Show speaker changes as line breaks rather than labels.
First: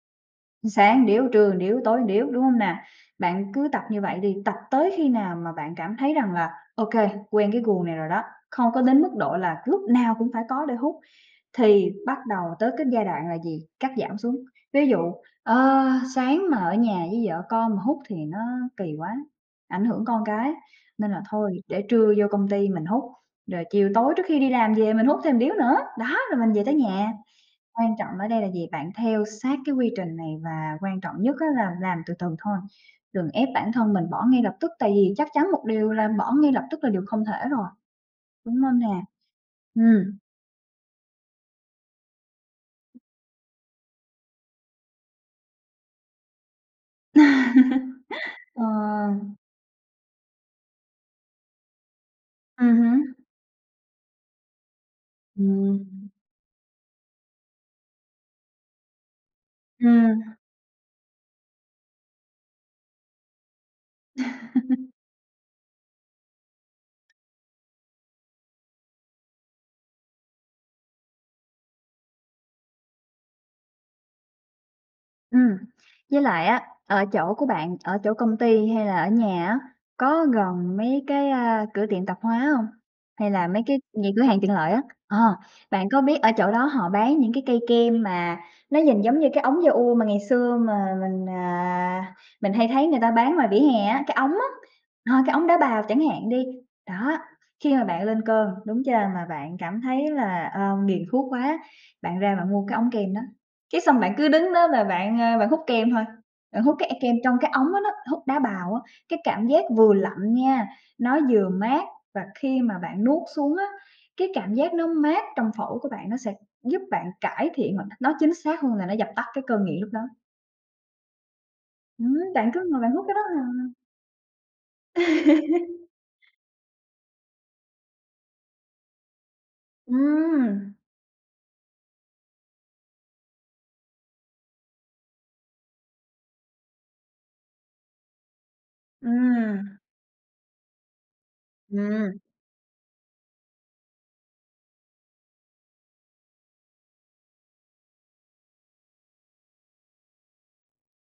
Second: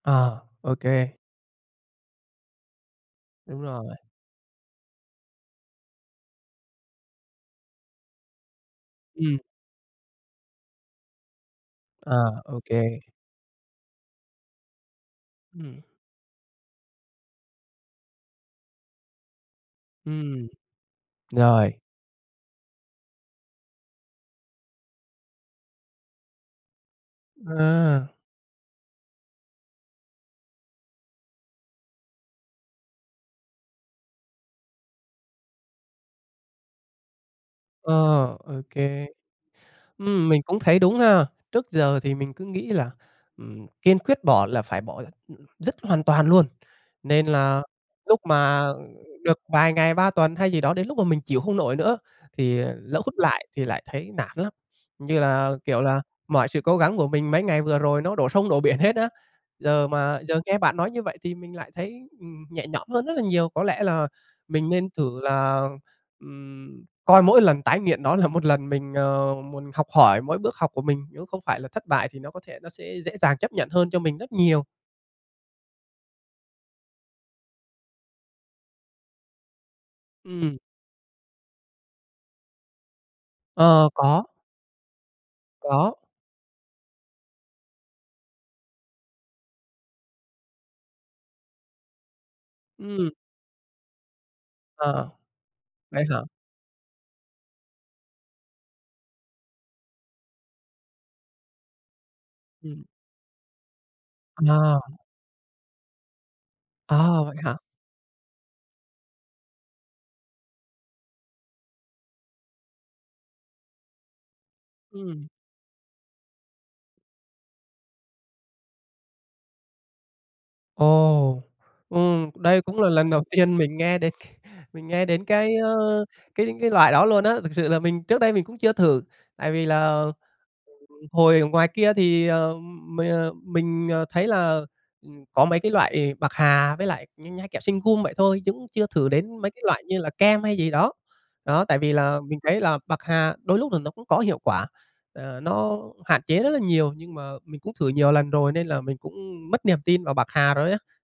À, ô
Sáng một
kê.
điếu, trưa một điếu, tối một điếu, đúng hông nè? Bạn
Đúng
cứ tập
rồi
như
ạ.
vậy đi, tập tới khi nào mà bạn cảm thấy rằng là OK, quen cái guồng này rồi đó, không có đến mức độ
Ừm.
là lúc nào cũng phải có để hút thì
À,
bắt đầu
ô
tới
kê.
cái giai đoạn là gì? Cắt giảm xuống. Ví dụ,
Ừm.
ơ, sáng mà ở nhà với vợ con mà hút thì nó kì quá, ảnh hưởng con
Ừm,
cái nên là thôi,
rồi.
để trưa vô công ty mình hút, rồi chiều tối trước khi đi làm về mình hút thêm một điếu nữa, đó, rồi mình về tới nhà. Quan
À.
trọng ở đây là gì? Bạn theo sát cái quy trình này và quan trọng nhất á, là làm từ từ thôi, đừng ép bản thân mình bỏ ngay lập tức, tại vì chắc chắn một điều là bỏ ngay lập tức là điều không thể rồi,
Ờ, ô
đúng hông nè?
kê.
Ừm.
Ừm, mình cũng thấy đúng ha, trước giờ thì mình cứ nghĩ là, ừm, kiên quyết bỏ là phải bỏ l dứt hoàn toàn luôn, nên là, lúc
Ờ.
mà được vài ngày ba tuần hay gì đó đến lúc mà mình chịu hông nổi nữa thì
Ừm
lỡ
hứm.
hút lại thì lại thấy nản lắm. Như là, kiểu là,
Ừm.
mọi sự cố gắng của mình mấy ngày vừa rồi nó đổ sông đổ biển hết á. Giờ mà
Ừm.
giờ nghe bạn nói như vậy thì mình lại thấy, ừm, nhẹ nhõm hơn rất là nhiều. Có lẽ là, mình nên thử là, ừm, coi mỗi lần tái nghiện nó là một lần mình, ờ, muốn học hỏi mỗi bước học của mình, nếu không phải là thất bại thì nó có thể nó sẽ dễ dàng chấp nhận hơn cho mình rất nhiều.
Ừm, với lại á, ở chỗ của bạn, ở chỗ công ty hay là ở nhà á, có
Ừm.
gần mấy cái, a, cửa tiệm tạp hóa hông? Hay là mấy cái
Ờ,
những cửa
có.
hàng tiện lợi á? Ờ, bạn
Có.
có biết ở chỗ đó họ bán những cái cây kem mà nó nhìn giống như cái ống da-ua mà ngày xưa mà mình, à, mình hay thấy người ta
Ừm.
bán ngoài vỉa hè á, cái ống á,
Ờ,
ờ, cái ống đá bào chẳng
vậy hả?
hạn đi, đó. Khi mà bạn lên cơn, đúng chưa? Mà bạn cảm thấy là, ơ, nghiện thuốc quá, bạn ra bạn mua cái
Ừm.
ống kem đó. Cái xong bạn cứ đứng đó
Ờ.
và bạn, ơ, bạn hút kem thôi, bạn hút cái e cái kem
Ờ, vậy
trong cái
hả?
ống đó đó, hút đá bào á. Cái cảm giác vừa lạnh nha, nó vừa mát và khi mà bạn nuốt xuống á, cái cảm giác nó mát
Ừm.
trong phổi của bạn, nó sẽ giúp bạn cải thiện hoặc nói chính xác hơn là nó dập tắt cái cơn nghiện lúc đó.
Ồ,
Ừm,
ừm,
bạn
đây
cứ
cũng
ngồi
là
hút
lần
cái đó
đầu
hà.
tiên mình nghe đến c mình nghe đến cái, ơ, cái cái loại đó luôn á, thực sự là mình, trước đây mình cũng chưa thử. Tại vì là, ừm,
Ừm.
hồi ở ngoài kia thì, ờ, m mình, ờ, thấy là, ừm, có mấy cái loại bạc hà với lại như nhai kẹo singum vậy thôi, chứ cũng chưa thử đến mấy cái
Ừm.
loại như là kem hay gì đó. Đó, tại vì
Ừm.
là mình thấy là bạc hà đôi lúc là nó cũng có hiệu quả. Ờ, nó hạn chế rất là nhiều nhưng mà mình cũng thử nhiều lần rồi nên là mình cũng mất niềm tin vào bạc hà rồi á.